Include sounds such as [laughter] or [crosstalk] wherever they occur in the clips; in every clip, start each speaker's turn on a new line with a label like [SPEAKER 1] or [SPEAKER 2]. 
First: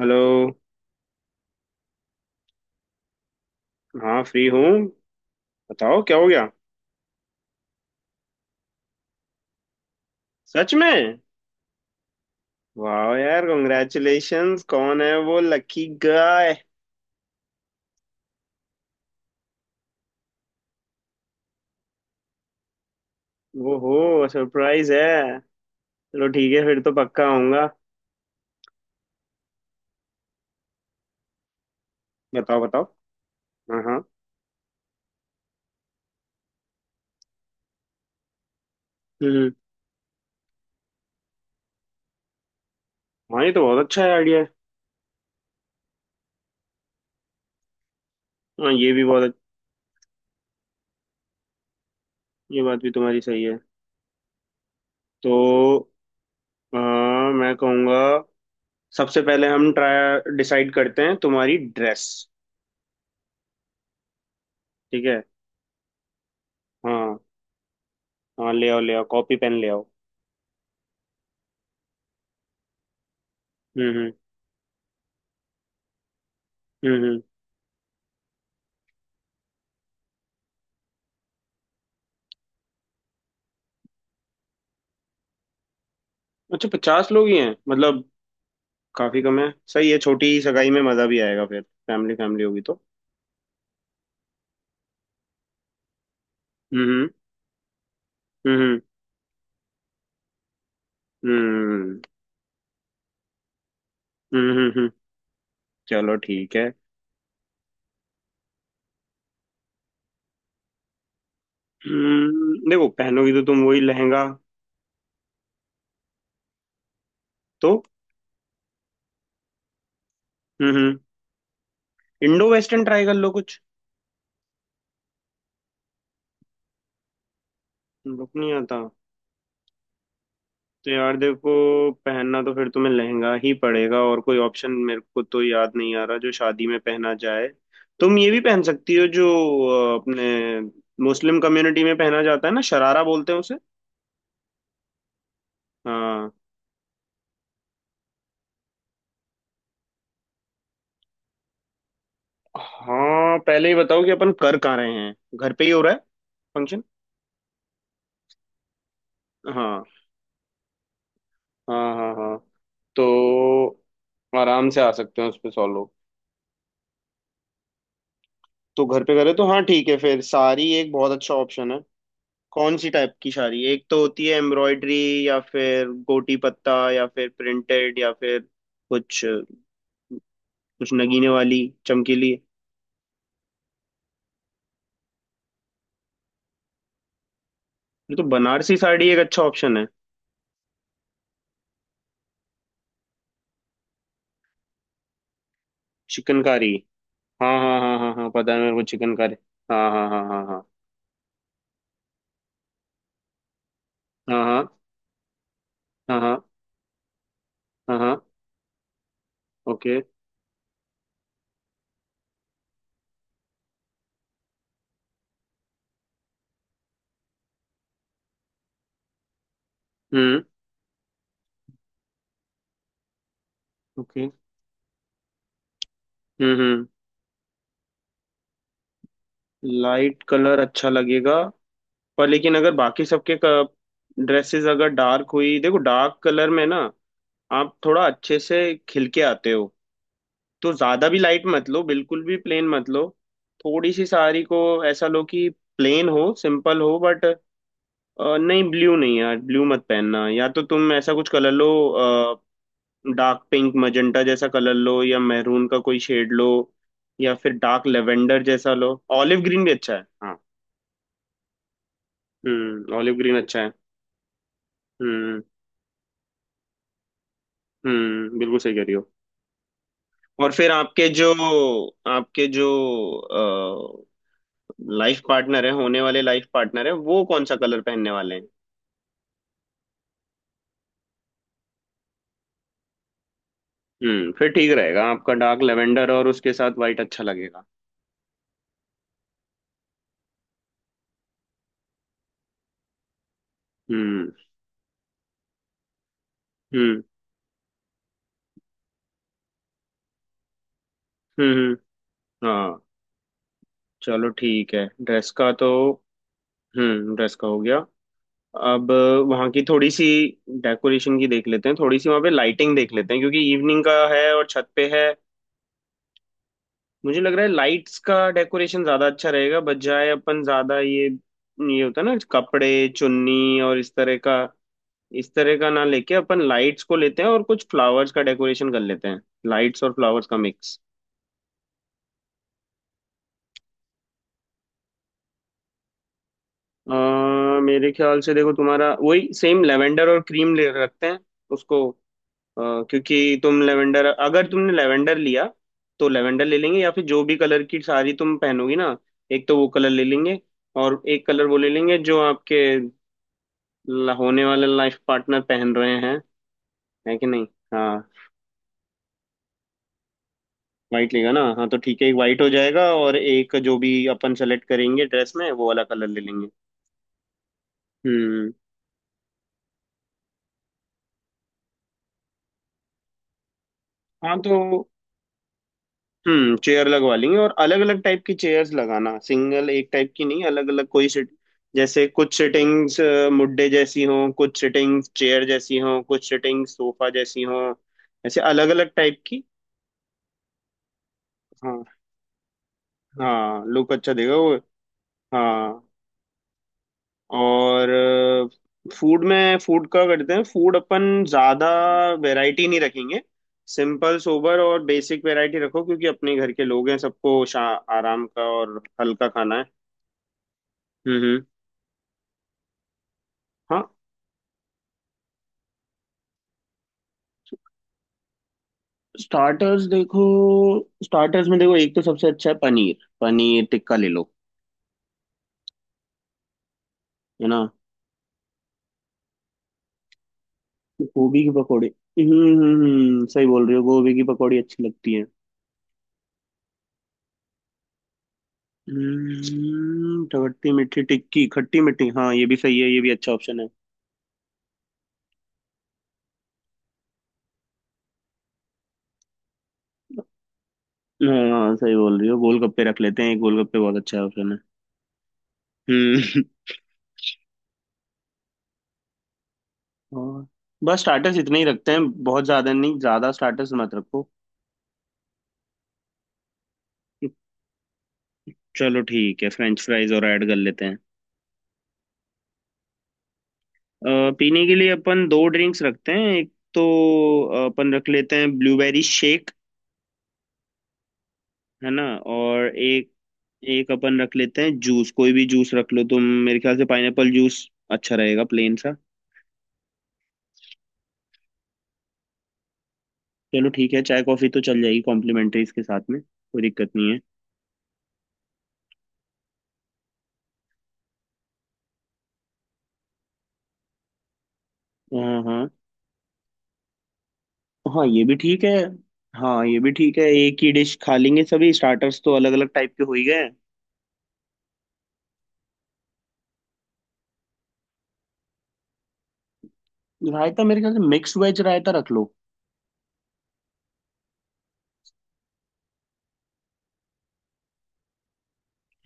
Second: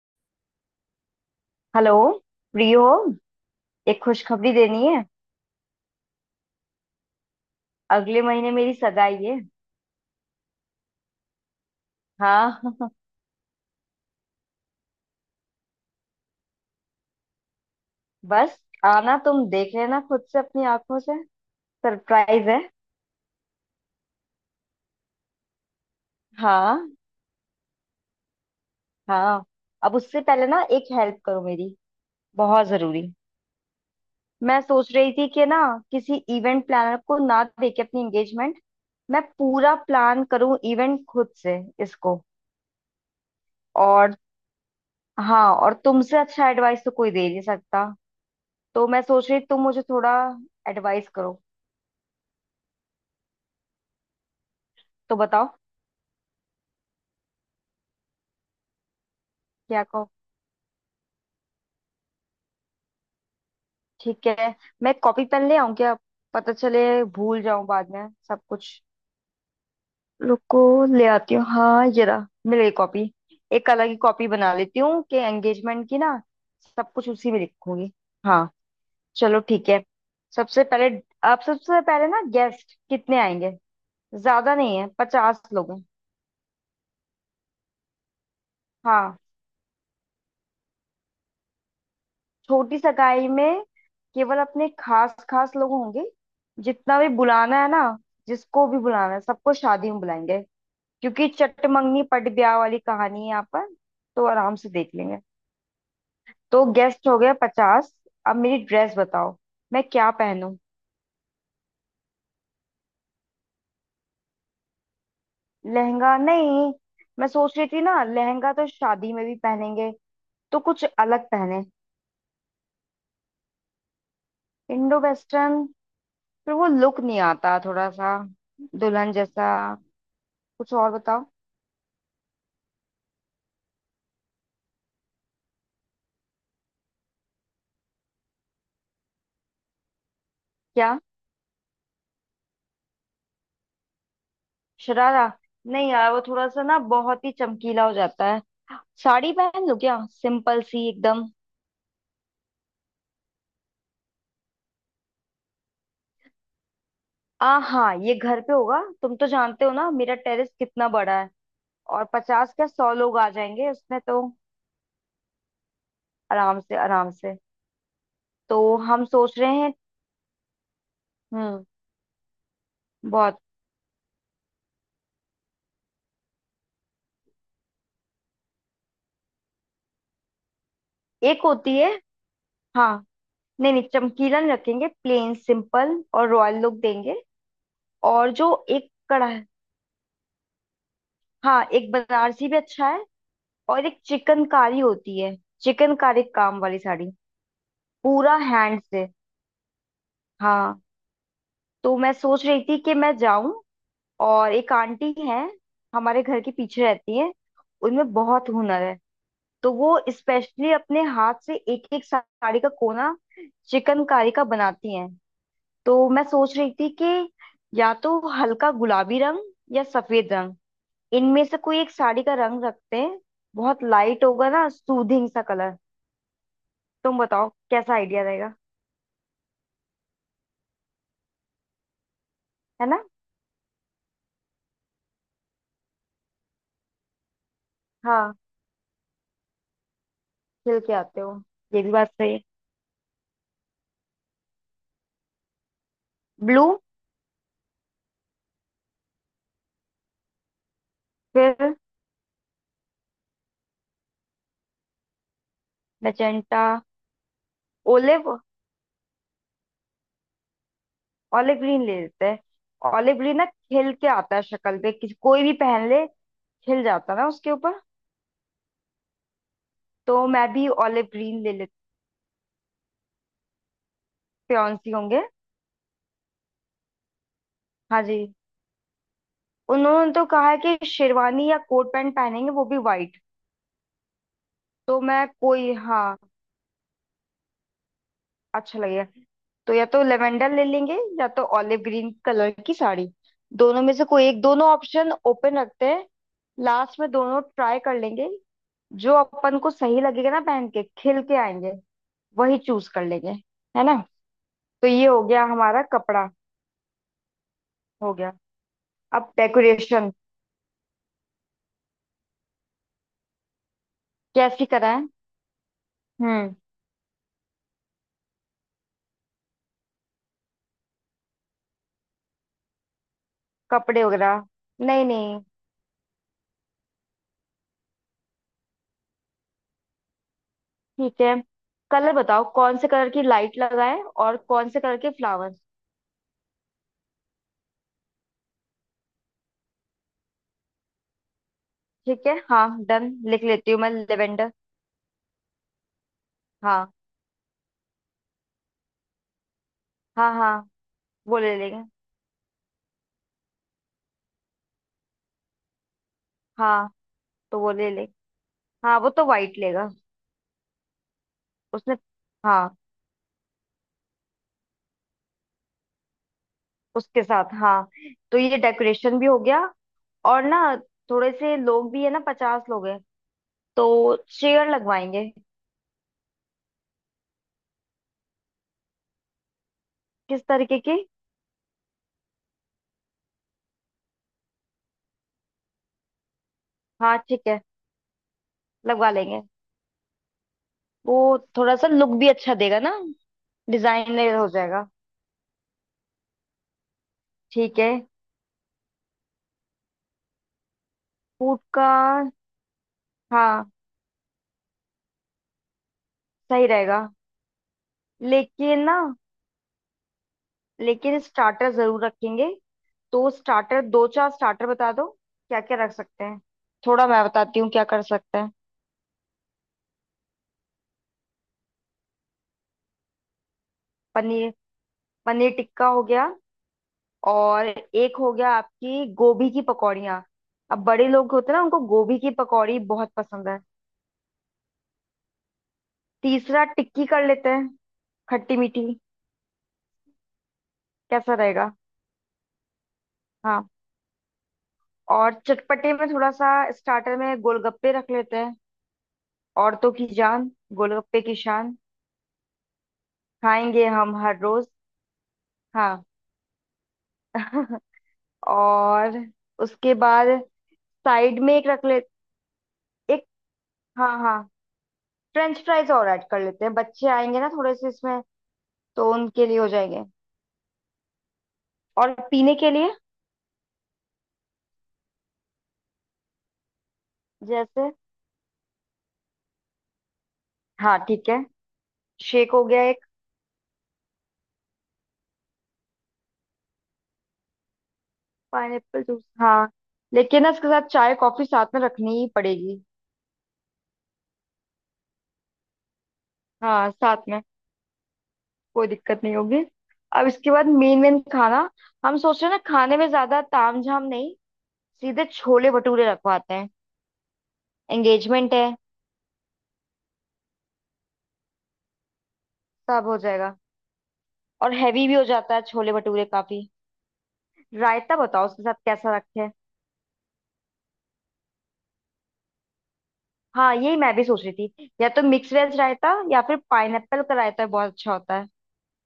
[SPEAKER 1] Hello.
[SPEAKER 2] Hello. Free हो? एक
[SPEAKER 1] हाँ फ्री
[SPEAKER 2] खुशखबरी
[SPEAKER 1] हूँ।
[SPEAKER 2] देनी है।
[SPEAKER 1] बताओ क्या हो गया।
[SPEAKER 2] अगले महीने मेरी सगाई है।
[SPEAKER 1] सच में?
[SPEAKER 2] हाँ।
[SPEAKER 1] वाह यार, कॉन्ग्रेचुलेशंस। कौन है वो लकी गाय?
[SPEAKER 2] [laughs] बस आना तुम, देख लेना खुद से अपनी आंखों से। सरप्राइज है।
[SPEAKER 1] वो हो सरप्राइज है। चलो ठीक है, फिर
[SPEAKER 2] हाँ।
[SPEAKER 1] तो पक्का आऊंगा।
[SPEAKER 2] हाँ, अब उससे पहले ना एक हेल्प करो मेरी।
[SPEAKER 1] बताओ
[SPEAKER 2] बहुत
[SPEAKER 1] बताओ।
[SPEAKER 2] जरूरी।
[SPEAKER 1] हाँ हाँ।
[SPEAKER 2] मैं सोच रही थी कि ना किसी इवेंट प्लानर को ना दे के अपनी एंगेजमेंट मैं
[SPEAKER 1] हम्म।
[SPEAKER 2] पूरा प्लान करूं इवेंट खुद से इसको।
[SPEAKER 1] हाँ ये तो बहुत अच्छा है
[SPEAKER 2] और
[SPEAKER 1] आइडिया है।
[SPEAKER 2] हाँ, और तुमसे अच्छा एडवाइस तो कोई दे नहीं सकता।
[SPEAKER 1] हाँ
[SPEAKER 2] तो
[SPEAKER 1] ये
[SPEAKER 2] मैं
[SPEAKER 1] भी बहुत
[SPEAKER 2] सोच रही तुम मुझे थोड़ा एडवाइस करो।
[SPEAKER 1] ये बात भी तुम्हारी सही है।
[SPEAKER 2] तो बताओ
[SPEAKER 1] तो हाँ मैं कहूँगा सबसे पहले हम
[SPEAKER 2] क्या कहो।
[SPEAKER 1] ट्राई डिसाइड करते हैं तुम्हारी ड्रेस।
[SPEAKER 2] ठीक है। मैं
[SPEAKER 1] ठीक है।
[SPEAKER 2] कॉपी पेन ले आऊं क्या? पता चले
[SPEAKER 1] हाँ
[SPEAKER 2] भूल जाऊं बाद में सब
[SPEAKER 1] हाँ
[SPEAKER 2] कुछ।
[SPEAKER 1] ले आओ कॉपी पेन ले आओ।
[SPEAKER 2] रुको, ले आती हूँ। हाँ जरा, मिल गई कॉपी। एक अलग ही
[SPEAKER 1] हम्म।
[SPEAKER 2] कॉपी बना लेती हूँ कि एंगेजमेंट की ना सब
[SPEAKER 1] हम्म
[SPEAKER 2] कुछ
[SPEAKER 1] हम्म।
[SPEAKER 2] उसी में लिखूंगी। हाँ, चलो ठीक है। सबसे पहले, आप सबसे पहले ना गेस्ट कितने आएंगे? ज्यादा नहीं है, 50 लोग हैं।
[SPEAKER 1] अच्छा 50 लोग ही हैं मतलब।
[SPEAKER 2] हाँ,
[SPEAKER 1] काफी कम है, सही है। छोटी सगाई में मजा भी आएगा, फिर फैमिली फैमिली होगी
[SPEAKER 2] छोटी
[SPEAKER 1] तो।
[SPEAKER 2] सगाई में केवल अपने खास खास लोग होंगे। जितना
[SPEAKER 1] हम्म।
[SPEAKER 2] भी बुलाना है ना जिसको भी
[SPEAKER 1] हम्म।
[SPEAKER 2] बुलाना है सबको शादी में बुलाएंगे क्योंकि
[SPEAKER 1] हम्म।
[SPEAKER 2] चटमंगनी पट ब्याह वाली कहानी है यहाँ पर। तो आराम
[SPEAKER 1] हम्म।
[SPEAKER 2] से
[SPEAKER 1] हम्म
[SPEAKER 2] देख लेंगे।
[SPEAKER 1] चलो ठीक
[SPEAKER 2] तो
[SPEAKER 1] है।
[SPEAKER 2] गेस्ट हो गए 50। अब मेरी ड्रेस बताओ। मैं क्या पहनूं?
[SPEAKER 1] देखो पहनोगी तो तुम वही लहंगा।
[SPEAKER 2] लहंगा नहीं, मैं सोच रही
[SPEAKER 1] तो
[SPEAKER 2] थी ना लहंगा तो शादी में भी पहनेंगे। तो कुछ
[SPEAKER 1] हम्म
[SPEAKER 2] अलग पहने।
[SPEAKER 1] इंडो वेस्टर्न ट्राई कर लो कुछ।
[SPEAKER 2] Indo western? फिर वो लुक नहीं आता थोड़ा सा
[SPEAKER 1] लुक नहीं आता।
[SPEAKER 2] दुल्हन जैसा। कुछ
[SPEAKER 1] तो
[SPEAKER 2] और
[SPEAKER 1] यार
[SPEAKER 2] बताओ।
[SPEAKER 1] देखो, पहनना तो फिर तुम्हें लहंगा ही पड़ेगा और कोई ऑप्शन मेरे को तो याद नहीं आ रहा जो शादी में पहना जाए। तुम ये भी पहन सकती हो जो अपने
[SPEAKER 2] क्या?
[SPEAKER 1] मुस्लिम कम्युनिटी में पहना जाता है ना, शरारा बोलते हैं।
[SPEAKER 2] शरारा? नहीं यार, वो
[SPEAKER 1] हाँ।
[SPEAKER 2] थोड़ा सा ना बहुत ही चमकीला हो जाता है। साड़ी पहन लो क्या, सिंपल सी एकदम?
[SPEAKER 1] हाँ पहले ही बताओ कि अपन कर कहाँ रहे हैं। घर पे ही हो रहा है फंक्शन?
[SPEAKER 2] आ हाँ, ये घर पे होगा। तुम तो जानते हो
[SPEAKER 1] हाँ।
[SPEAKER 2] ना मेरा टेरेस कितना बड़ा है।
[SPEAKER 1] हाँ
[SPEAKER 2] और
[SPEAKER 1] हाँ हाँ।
[SPEAKER 2] 50 क्या, 100
[SPEAKER 1] तो
[SPEAKER 2] लोग आ जाएंगे उसमें तो।
[SPEAKER 1] आराम से आ सकते हैं उस पे 100 लोग।
[SPEAKER 2] आराम से, आराम से। तो
[SPEAKER 1] तो घर
[SPEAKER 2] हम
[SPEAKER 1] पे करें
[SPEAKER 2] सोच
[SPEAKER 1] तो
[SPEAKER 2] रहे
[SPEAKER 1] हाँ
[SPEAKER 2] हैं।
[SPEAKER 1] ठीक है, फिर साड़ी एक बहुत अच्छा
[SPEAKER 2] हम्म।
[SPEAKER 1] ऑप्शन है। कौन सी टाइप की
[SPEAKER 2] बहुत।
[SPEAKER 1] साड़ी? एक तो होती है एम्ब्रॉयडरी, या फिर गोटी पत्ता, या फिर प्रिंटेड, या फिर कुछ कुछ नगीने
[SPEAKER 2] एक
[SPEAKER 1] वाली,
[SPEAKER 2] होती है।
[SPEAKER 1] चमकीली।
[SPEAKER 2] हाँ। नहीं नहीं, चमकीला नहीं रखेंगे। प्लेन सिंपल और रॉयल लुक देंगे।
[SPEAKER 1] ये तो
[SPEAKER 2] और जो
[SPEAKER 1] बनारसी
[SPEAKER 2] एक
[SPEAKER 1] साड़ी एक
[SPEAKER 2] कढ़ाई।
[SPEAKER 1] अच्छा ऑप्शन है।
[SPEAKER 2] हाँ, एक बनारसी भी अच्छा है। और एक चिकनकारी होती है। चिकनकारी काम
[SPEAKER 1] चिकनकारी?
[SPEAKER 2] वाली साड़ी,
[SPEAKER 1] हाँ हाँ हाँ हाँ हाँ
[SPEAKER 2] पूरा
[SPEAKER 1] पता है मेरे को
[SPEAKER 2] हैंड से।
[SPEAKER 1] चिकनकारी। हाँ हाँ हाँ हाँ हाँ।
[SPEAKER 2] हाँ, तो मैं सोच रही थी कि मैं जाऊं।
[SPEAKER 1] हाँ
[SPEAKER 2] और
[SPEAKER 1] हाँ
[SPEAKER 2] एक आंटी है हमारे
[SPEAKER 1] हाँ
[SPEAKER 2] घर के पीछे रहती है।
[SPEAKER 1] हाँ
[SPEAKER 2] उनमें
[SPEAKER 1] हाँ।
[SPEAKER 2] बहुत हुनर है। तो
[SPEAKER 1] ओके।
[SPEAKER 2] वो स्पेशली अपने हाथ से एक एक साड़ी का कोना चिकनकारी का बनाती हैं। तो मैं सोच रही थी कि या तो हल्का गुलाबी रंग या सफेद
[SPEAKER 1] हम्म।
[SPEAKER 2] रंग, इनमें से कोई एक साड़ी का रंग रखते हैं। बहुत लाइट
[SPEAKER 1] ओके।
[SPEAKER 2] होगा ना, सूदिंग सा कलर।
[SPEAKER 1] हम्म।
[SPEAKER 2] तुम बताओ कैसा आइडिया रहेगा।
[SPEAKER 1] लाइट कलर अच्छा लगेगा, पर लेकिन अगर
[SPEAKER 2] है ना?
[SPEAKER 1] बाकी सबके ड्रेसेस अगर डार्क हुई, देखो डार्क कलर में ना आप थोड़ा
[SPEAKER 2] हाँ।
[SPEAKER 1] अच्छे से खिल के आते हो। तो
[SPEAKER 2] हिल के
[SPEAKER 1] ज्यादा भी
[SPEAKER 2] आते हो?
[SPEAKER 1] लाइट मत लो,
[SPEAKER 2] ये भी बात
[SPEAKER 1] बिल्कुल
[SPEAKER 2] सही
[SPEAKER 1] भी
[SPEAKER 2] है।
[SPEAKER 1] प्लेन मत लो। थोड़ी सी साड़ी को ऐसा लो कि प्लेन हो
[SPEAKER 2] ब्लू?
[SPEAKER 1] सिंपल हो बट नहीं, ब्लू नहीं यार, ब्लू मत पहनना। या तो तुम ऐसा कुछ कलर लो,
[SPEAKER 2] फिर?
[SPEAKER 1] डार्क पिंक मजेंटा जैसा कलर लो, या मैरून का कोई शेड लो,
[SPEAKER 2] मैजेंटा?
[SPEAKER 1] या फिर डार्क
[SPEAKER 2] ओलिव?
[SPEAKER 1] लेवेंडर जैसा लो। ऑलिव ग्रीन भी अच्छा है हाँ।
[SPEAKER 2] ओलिव ग्रीन ले लेते हैं।
[SPEAKER 1] ऑलिव
[SPEAKER 2] ओलिव ग्रीन
[SPEAKER 1] ग्रीन
[SPEAKER 2] ना
[SPEAKER 1] अच्छा है।
[SPEAKER 2] खिल के आता है शक्ल पे, किसी
[SPEAKER 1] हम्म।
[SPEAKER 2] कोई भी पहन ले खिल जाता है ना उसके ऊपर।
[SPEAKER 1] बिल्कुल सही कह रही हो।
[SPEAKER 2] तो मैं
[SPEAKER 1] और
[SPEAKER 2] भी
[SPEAKER 1] फिर
[SPEAKER 2] ओलिव ग्रीन ले लेती।
[SPEAKER 1] आपके जो
[SPEAKER 2] फियांसी
[SPEAKER 1] लाइफ
[SPEAKER 2] होंगे?
[SPEAKER 1] पार्टनर है, होने वाले लाइफ पार्टनर है, वो कौन सा कलर
[SPEAKER 2] हाँ
[SPEAKER 1] पहनने
[SPEAKER 2] जी,
[SPEAKER 1] वाले हैं?
[SPEAKER 2] उन्होंने तो कहा है कि शेरवानी या कोट पैंट पहनेंगे वो भी वाइट।
[SPEAKER 1] फिर ठीक
[SPEAKER 2] तो
[SPEAKER 1] रहेगा
[SPEAKER 2] मैं
[SPEAKER 1] आपका डार्क
[SPEAKER 2] कोई,
[SPEAKER 1] लेवेंडर
[SPEAKER 2] हाँ,
[SPEAKER 1] और उसके साथ वाइट अच्छा लगेगा।
[SPEAKER 2] अच्छा लगेगा। तो या तो लेवेंडर ले लेंगे या तो ऑलिव ग्रीन कलर की साड़ी। दोनों में से कोई
[SPEAKER 1] हम्म।
[SPEAKER 2] एक, दोनों ऑप्शन ओपन रखते हैं। लास्ट
[SPEAKER 1] हम्म।
[SPEAKER 2] में दोनों ट्राई कर लेंगे। जो अपन को सही लगेगा ना, पहन के खिल के
[SPEAKER 1] हम्म।
[SPEAKER 2] आएंगे, वही
[SPEAKER 1] हाँ
[SPEAKER 2] चूज कर लेंगे। है ना?
[SPEAKER 1] चलो ठीक है
[SPEAKER 2] तो ये हो
[SPEAKER 1] ड्रेस
[SPEAKER 2] गया
[SPEAKER 1] का तो।
[SPEAKER 2] हमारा कपड़ा।
[SPEAKER 1] ड्रेस का हो गया।
[SPEAKER 2] हो गया।
[SPEAKER 1] अब
[SPEAKER 2] अब
[SPEAKER 1] वहाँ की थोड़ी सी
[SPEAKER 2] डेकोरेशन
[SPEAKER 1] डेकोरेशन की देख लेते हैं, थोड़ी सी वहाँ पे लाइटिंग देख लेते हैं क्योंकि इवनिंग का है और
[SPEAKER 2] कैसी
[SPEAKER 1] छत पे
[SPEAKER 2] कराएं?
[SPEAKER 1] है।
[SPEAKER 2] हम्म।
[SPEAKER 1] मुझे लग रहा है लाइट्स का डेकोरेशन ज्यादा अच्छा रहेगा बजाय अपन ज्यादा ये, होता है ना कपड़े, चुन्नी और इस
[SPEAKER 2] कपड़े
[SPEAKER 1] तरह का,
[SPEAKER 2] वगैरह नहीं नहीं।
[SPEAKER 1] ना लेके अपन लाइट्स को लेते हैं और कुछ फ्लावर्स का डेकोरेशन कर लेते हैं। लाइट्स और फ्लावर्स का मिक्स।
[SPEAKER 2] ठीक है। कलर बताओ, कौन से कलर की लाइट लगाएं और कौन से कलर के फ्लावर्स?
[SPEAKER 1] अ, मेरे ख्याल से देखो तुम्हारा वही सेम लेवेंडर और क्रीम ले रखते हैं उसको। अ,
[SPEAKER 2] ठीक है, हाँ डन,
[SPEAKER 1] क्योंकि
[SPEAKER 2] लिख
[SPEAKER 1] तुम
[SPEAKER 2] लेती हूँ मैं
[SPEAKER 1] लेवेंडर अगर
[SPEAKER 2] लेवेंडर।
[SPEAKER 1] तुमने लेवेंडर लिया तो लेवेंडर ले लेंगे,
[SPEAKER 2] हाँ।
[SPEAKER 1] या फिर जो भी कलर की साड़ी तुम पहनोगी ना, एक तो वो कलर ले
[SPEAKER 2] हाँ
[SPEAKER 1] लेंगे
[SPEAKER 2] हाँ,
[SPEAKER 1] और एक
[SPEAKER 2] वो
[SPEAKER 1] कलर
[SPEAKER 2] ले
[SPEAKER 1] वो ले
[SPEAKER 2] लेगा।
[SPEAKER 1] लेंगे जो आपके होने वाले लाइफ पार्टनर पहन रहे हैं।
[SPEAKER 2] हाँ
[SPEAKER 1] है कि नहीं?
[SPEAKER 2] तो वो ले ले।
[SPEAKER 1] हाँ।
[SPEAKER 2] हाँ, वो तो वाइट लेगा।
[SPEAKER 1] वाइट लेगा ना, हाँ तो
[SPEAKER 2] उसने?
[SPEAKER 1] ठीक है, एक वाइट हो
[SPEAKER 2] हाँ,
[SPEAKER 1] जाएगा और एक जो भी अपन सेलेक्ट करेंगे ड्रेस में वो वाला कलर ले लेंगे।
[SPEAKER 2] उसके साथ। हाँ, तो
[SPEAKER 1] हम्म।
[SPEAKER 2] ये डेकोरेशन भी हो गया। और ना थोड़े से लोग भी है ना, 50 लोग हैं, तो
[SPEAKER 1] हाँ
[SPEAKER 2] चेयर
[SPEAKER 1] तो
[SPEAKER 2] लगवाएंगे।
[SPEAKER 1] चेयर लगवा लेंगे और अलग अलग टाइप की चेयर्स लगाना, सिंगल एक टाइप की
[SPEAKER 2] किस
[SPEAKER 1] नहीं, अलग
[SPEAKER 2] तरीके
[SPEAKER 1] अलग।
[SPEAKER 2] की?
[SPEAKER 1] कोई सिट, जैसे कुछ सिटिंग्स मुड्डे जैसी हों, कुछ सिटिंग्स चेयर जैसी हों, कुछ सिटिंग्स सोफा
[SPEAKER 2] हाँ
[SPEAKER 1] जैसी
[SPEAKER 2] ठीक है,
[SPEAKER 1] हों, ऐसे अलग अलग
[SPEAKER 2] लगवा
[SPEAKER 1] टाइप की।
[SPEAKER 2] लेंगे। वो थोड़ा सा
[SPEAKER 1] हाँ।
[SPEAKER 2] लुक भी अच्छा देगा ना,
[SPEAKER 1] हाँ लुक अच्छा देगा
[SPEAKER 2] डिजाइनर हो
[SPEAKER 1] वो।
[SPEAKER 2] जाएगा।
[SPEAKER 1] हाँ।
[SPEAKER 2] ठीक है।
[SPEAKER 1] और फूड में, फूड का करते हैं, फूड अपन
[SPEAKER 2] फूड
[SPEAKER 1] ज़्यादा
[SPEAKER 2] का?
[SPEAKER 1] वैरायटी नहीं रखेंगे।
[SPEAKER 2] हाँ
[SPEAKER 1] सिंपल सोबर और बेसिक वैरायटी रखो क्योंकि अपने घर के
[SPEAKER 2] सही
[SPEAKER 1] लोग हैं,
[SPEAKER 2] रहेगा।
[SPEAKER 1] सबको शा आराम का और
[SPEAKER 2] लेकिन ना,
[SPEAKER 1] हल्का खाना है।
[SPEAKER 2] लेकिन
[SPEAKER 1] हम्म हम्म।
[SPEAKER 2] स्टार्टर जरूर रखेंगे। तो
[SPEAKER 1] हाँ,
[SPEAKER 2] स्टार्टर, दो चार स्टार्टर बता दो क्या क्या रख सकते हैं। थोड़ा मैं बताती हूँ क्या कर सकते हैं।
[SPEAKER 1] स्टार्टर्स देखो, स्टार्टर्स में देखो एक तो सबसे अच्छा है पनीर पनीर टिक्का ले लो।
[SPEAKER 2] पनीर, पनीर टिक्का हो गया।
[SPEAKER 1] है ना?
[SPEAKER 2] और एक हो गया आपकी गोभी की पकौड़ियाँ। अब बड़े लोग
[SPEAKER 1] गोभी की
[SPEAKER 2] होते हैं ना उनको
[SPEAKER 1] पकौड़ी।
[SPEAKER 2] गोभी की पकौड़ी बहुत
[SPEAKER 1] सही
[SPEAKER 2] पसंद है।
[SPEAKER 1] बोल रही हो गोभी की पकौड़ी अच्छी लगती है।
[SPEAKER 2] तीसरा टिक्की कर लेते हैं, खट्टी मीठी।
[SPEAKER 1] खट्टी मीठी
[SPEAKER 2] कैसा
[SPEAKER 1] टिक्की
[SPEAKER 2] रहेगा?
[SPEAKER 1] खट्टी मीठी, हाँ ये भी सही है, ये भी अच्छा ऑप्शन
[SPEAKER 2] हाँ,
[SPEAKER 1] है।
[SPEAKER 2] और चटपटे में थोड़ा सा स्टार्टर में गोलगप्पे रख लेते हैं। औरतों की जान, गोलगप्पे की
[SPEAKER 1] हाँ
[SPEAKER 2] शान।
[SPEAKER 1] सही बोल रही हो गोलगप्पे रख लेते हैं, एक गोलगप्पे
[SPEAKER 2] खाएंगे
[SPEAKER 1] बहुत
[SPEAKER 2] हम
[SPEAKER 1] अच्छा
[SPEAKER 2] हर
[SPEAKER 1] ऑप्शन है।
[SPEAKER 2] रोज। हाँ।
[SPEAKER 1] हम्म।
[SPEAKER 2] [laughs] और उसके बाद
[SPEAKER 1] और बस स्टार्टर्स
[SPEAKER 2] साइड में
[SPEAKER 1] इतने ही
[SPEAKER 2] एक रख
[SPEAKER 1] रखते
[SPEAKER 2] ले।
[SPEAKER 1] हैं, बहुत ज्यादा नहीं,
[SPEAKER 2] एक,
[SPEAKER 1] ज्यादा स्टार्टर्स मत
[SPEAKER 2] हाँ
[SPEAKER 1] रखो।
[SPEAKER 2] हाँ, फ्रेंच फ्राइज और ऐड कर लेते हैं, बच्चे आएंगे ना थोड़े से इसमें,
[SPEAKER 1] चलो
[SPEAKER 2] तो
[SPEAKER 1] ठीक
[SPEAKER 2] उनके
[SPEAKER 1] है
[SPEAKER 2] लिए हो
[SPEAKER 1] फ्रेंच
[SPEAKER 2] जाएंगे।
[SPEAKER 1] फ्राइज और ऐड कर लेते हैं।
[SPEAKER 2] और पीने के लिए,
[SPEAKER 1] अ, पीने के लिए अपन दो ड्रिंक्स रखते हैं, एक तो
[SPEAKER 2] जैसे?
[SPEAKER 1] अपन रख लेते हैं ब्लूबेरी शेक।
[SPEAKER 2] हाँ ठीक है,
[SPEAKER 1] है ना?
[SPEAKER 2] शेक हो
[SPEAKER 1] और
[SPEAKER 2] गया एक।
[SPEAKER 1] एक, एक अपन रख लेते हैं जूस, कोई भी जूस रख लो तुम। मेरे ख्याल से पाइनएप्पल जूस अच्छा रहेगा, प्लेन सा।
[SPEAKER 2] पाइनएप्पल जूस, हाँ। लेकिन ना इसके साथ चाय कॉफी साथ में रखनी ही पड़ेगी।
[SPEAKER 1] चलो ठीक है चाय कॉफी तो चल जाएगी कॉम्प्लीमेंट्री, इसके साथ में कोई दिक्कत
[SPEAKER 2] हाँ
[SPEAKER 1] नहीं है।
[SPEAKER 2] साथ में कोई दिक्कत नहीं होगी। अब इसके बाद मेन मेन खाना, हम सोच रहे हैं ना खाने में ज्यादा तामझाम नहीं, सीधे
[SPEAKER 1] हाँ। हाँ।
[SPEAKER 2] छोले भटूरे रखवाते हैं,
[SPEAKER 1] हाँ ये भी
[SPEAKER 2] एंगेजमेंट
[SPEAKER 1] ठीक
[SPEAKER 2] है।
[SPEAKER 1] है। हाँ ये भी ठीक है, एक ही डिश खा लेंगे सभी, स्टार्टर्स तो अलग अलग टाइप के
[SPEAKER 2] सब
[SPEAKER 1] हो
[SPEAKER 2] हो
[SPEAKER 1] ही गए हैं।
[SPEAKER 2] जाएगा, और हैवी भी हो जाता है छोले भटूरे काफी। रायता बताओ उसके साथ कैसा रखे?
[SPEAKER 1] रायता मेरे ख्याल से मिक्स वेज रायता रख लो।
[SPEAKER 2] हाँ यही मैं भी सोच रही थी, या तो मिक्स वेज रायता या फिर पाइनएप्पल का रायता बहुत अच्छा होता है।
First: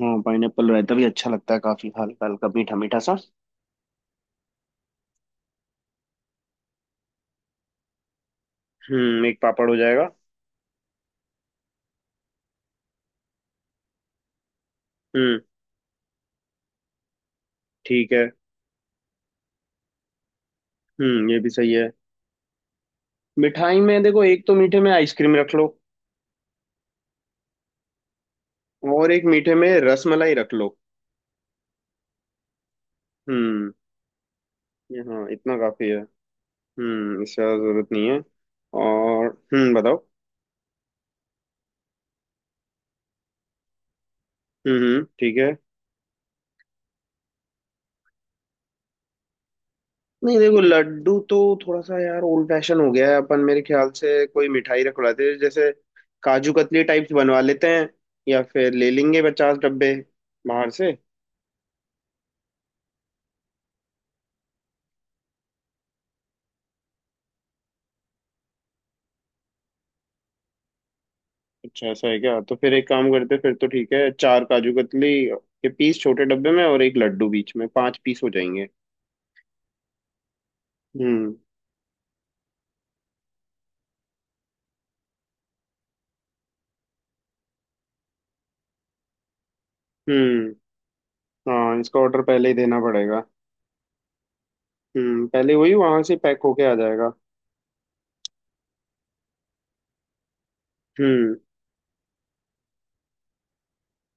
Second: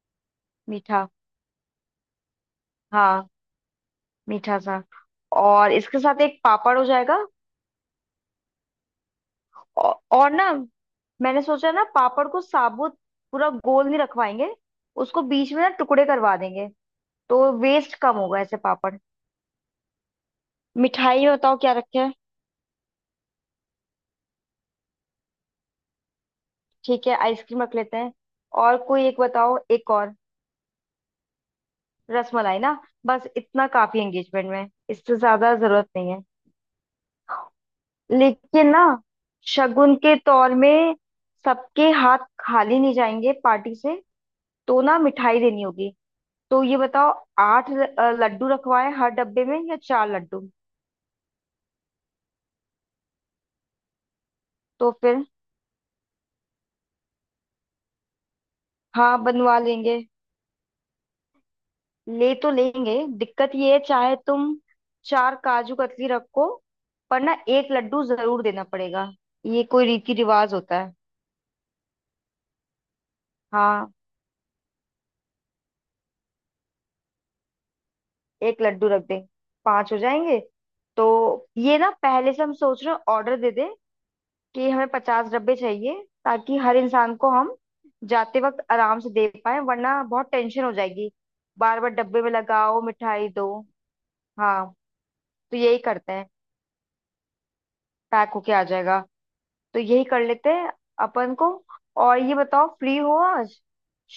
[SPEAKER 1] हाँ पाइनएप्पल रायता भी
[SPEAKER 2] मीठा,
[SPEAKER 1] अच्छा लगता है, काफी हल्का हल्का मीठा मीठा सा।
[SPEAKER 2] हाँ, मीठा सा। और इसके साथ एक पापड़ हो जाएगा।
[SPEAKER 1] एक पापड़ हो
[SPEAKER 2] औ,
[SPEAKER 1] जाएगा।
[SPEAKER 2] और ना मैंने सोचा ना पापड़ को साबुत पूरा गोल नहीं रखवाएंगे, उसको
[SPEAKER 1] हम्म
[SPEAKER 2] बीच में ना टुकड़े करवा देंगे। तो वेस्ट
[SPEAKER 1] ठीक
[SPEAKER 2] कम
[SPEAKER 1] है।
[SPEAKER 2] होगा ऐसे पापड़। मिठाई में
[SPEAKER 1] ये भी
[SPEAKER 2] बताओ
[SPEAKER 1] सही
[SPEAKER 2] क्या
[SPEAKER 1] है।
[SPEAKER 2] रखे?
[SPEAKER 1] मिठाई में देखो, एक तो मीठे में आइसक्रीम रख लो।
[SPEAKER 2] ठीक है, आइसक्रीम रख लेते हैं और कोई
[SPEAKER 1] और
[SPEAKER 2] एक
[SPEAKER 1] एक मीठे
[SPEAKER 2] बताओ,
[SPEAKER 1] में
[SPEAKER 2] एक और।
[SPEAKER 1] रसमलाई रख लो।
[SPEAKER 2] रसमलाई ना, बस इतना
[SPEAKER 1] हम्म
[SPEAKER 2] काफी। एंगेजमेंट में
[SPEAKER 1] ये
[SPEAKER 2] इससे
[SPEAKER 1] हाँ
[SPEAKER 2] ज्यादा
[SPEAKER 1] इतना काफी
[SPEAKER 2] जरूरत
[SPEAKER 1] है।
[SPEAKER 2] नहीं है।
[SPEAKER 1] इससे ज्यादा जरूरत नहीं है।
[SPEAKER 2] लेकिन ना
[SPEAKER 1] और
[SPEAKER 2] शगुन
[SPEAKER 1] बताओ।
[SPEAKER 2] के तौर में सबके हाथ खाली नहीं जाएंगे पार्टी से। तो ना
[SPEAKER 1] ठीक
[SPEAKER 2] मिठाई
[SPEAKER 1] है।
[SPEAKER 2] देनी होगी। तो ये बताओ, आठ लड्डू रखवाएं हर डब्बे में या चार
[SPEAKER 1] नहीं
[SPEAKER 2] लड्डू?
[SPEAKER 1] देखो लड्डू तो थोड़ा सा यार ओल्ड फैशन हो गया है, अपन मेरे ख्याल से कोई मिठाई
[SPEAKER 2] तो
[SPEAKER 1] रखवाते
[SPEAKER 2] फिर,
[SPEAKER 1] हैं, जैसे काजू कतली टाइप्स बनवा लेते हैं, या फिर ले
[SPEAKER 2] हाँ,
[SPEAKER 1] लेंगे 50
[SPEAKER 2] बनवा
[SPEAKER 1] डब्बे
[SPEAKER 2] लेंगे।
[SPEAKER 1] बाहर से।
[SPEAKER 2] ले तो लेंगे, दिक्कत ये है, चाहे तुम चार काजू कतली रखो पर ना एक लड्डू जरूर देना पड़ेगा। ये कोई रीति रिवाज होता है।
[SPEAKER 1] अच्छा ऐसा है क्या, तो फिर एक काम करते हैं, फिर तो ठीक
[SPEAKER 2] हाँ,
[SPEAKER 1] है, चार काजू कतली के पीस छोटे डब्बे में और एक लड्डू बीच में, पांच पीस हो
[SPEAKER 2] एक
[SPEAKER 1] जाएंगे।
[SPEAKER 2] लड्डू रख दे, पांच हो जाएंगे। तो
[SPEAKER 1] हम्म।
[SPEAKER 2] ये ना पहले से हम सोच रहे हैं ऑर्डर दे दे, कि हमें 50 डब्बे चाहिए ताकि हर इंसान को हम जाते वक्त आराम से दे पाए, वरना बहुत
[SPEAKER 1] हम्म
[SPEAKER 2] टेंशन हो जाएगी।
[SPEAKER 1] हाँ
[SPEAKER 2] बार बार
[SPEAKER 1] इसका
[SPEAKER 2] डब्बे
[SPEAKER 1] ऑर्डर
[SPEAKER 2] में
[SPEAKER 1] पहले ही देना
[SPEAKER 2] लगाओ
[SPEAKER 1] पड़ेगा।
[SPEAKER 2] मिठाई दो। हाँ
[SPEAKER 1] पहले
[SPEAKER 2] तो
[SPEAKER 1] वही
[SPEAKER 2] यही
[SPEAKER 1] वहां
[SPEAKER 2] करते
[SPEAKER 1] से
[SPEAKER 2] हैं।
[SPEAKER 1] पैक होके आ जाएगा।
[SPEAKER 2] पैक होके आ जाएगा, तो यही कर लेते हैं अपन
[SPEAKER 1] हम्म।
[SPEAKER 2] को। और ये बताओ, फ्री हो आज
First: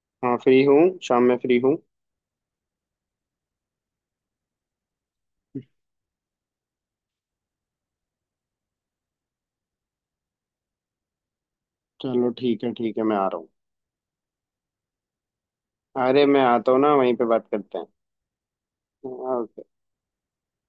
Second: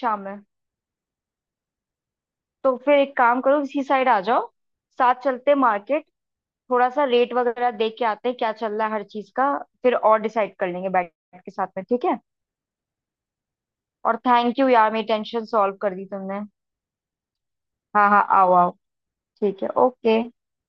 [SPEAKER 2] शाम
[SPEAKER 1] हाँ
[SPEAKER 2] में?
[SPEAKER 1] फ्री हूँ शाम में फ्री हूँ।
[SPEAKER 2] तो फिर एक काम करो, इसी साइड आ जाओ। साथ चलते मार्केट, थोड़ा सा रेट वगैरह देख के आते हैं क्या चल रहा है हर चीज का। फिर और डिसाइड कर लेंगे बैठ के साथ में। ठीक है?
[SPEAKER 1] चलो ठीक है मैं आ रहा हूँ।
[SPEAKER 2] और थैंक यू यार, मेरी टेंशन सॉल्व कर दी
[SPEAKER 1] अरे
[SPEAKER 2] तुमने।
[SPEAKER 1] मैं आता हूँ ना, वहीं पे बात करते हैं।
[SPEAKER 2] हाँ हाँ, आओ आओ। ठीक
[SPEAKER 1] ओके।
[SPEAKER 2] है, ओके।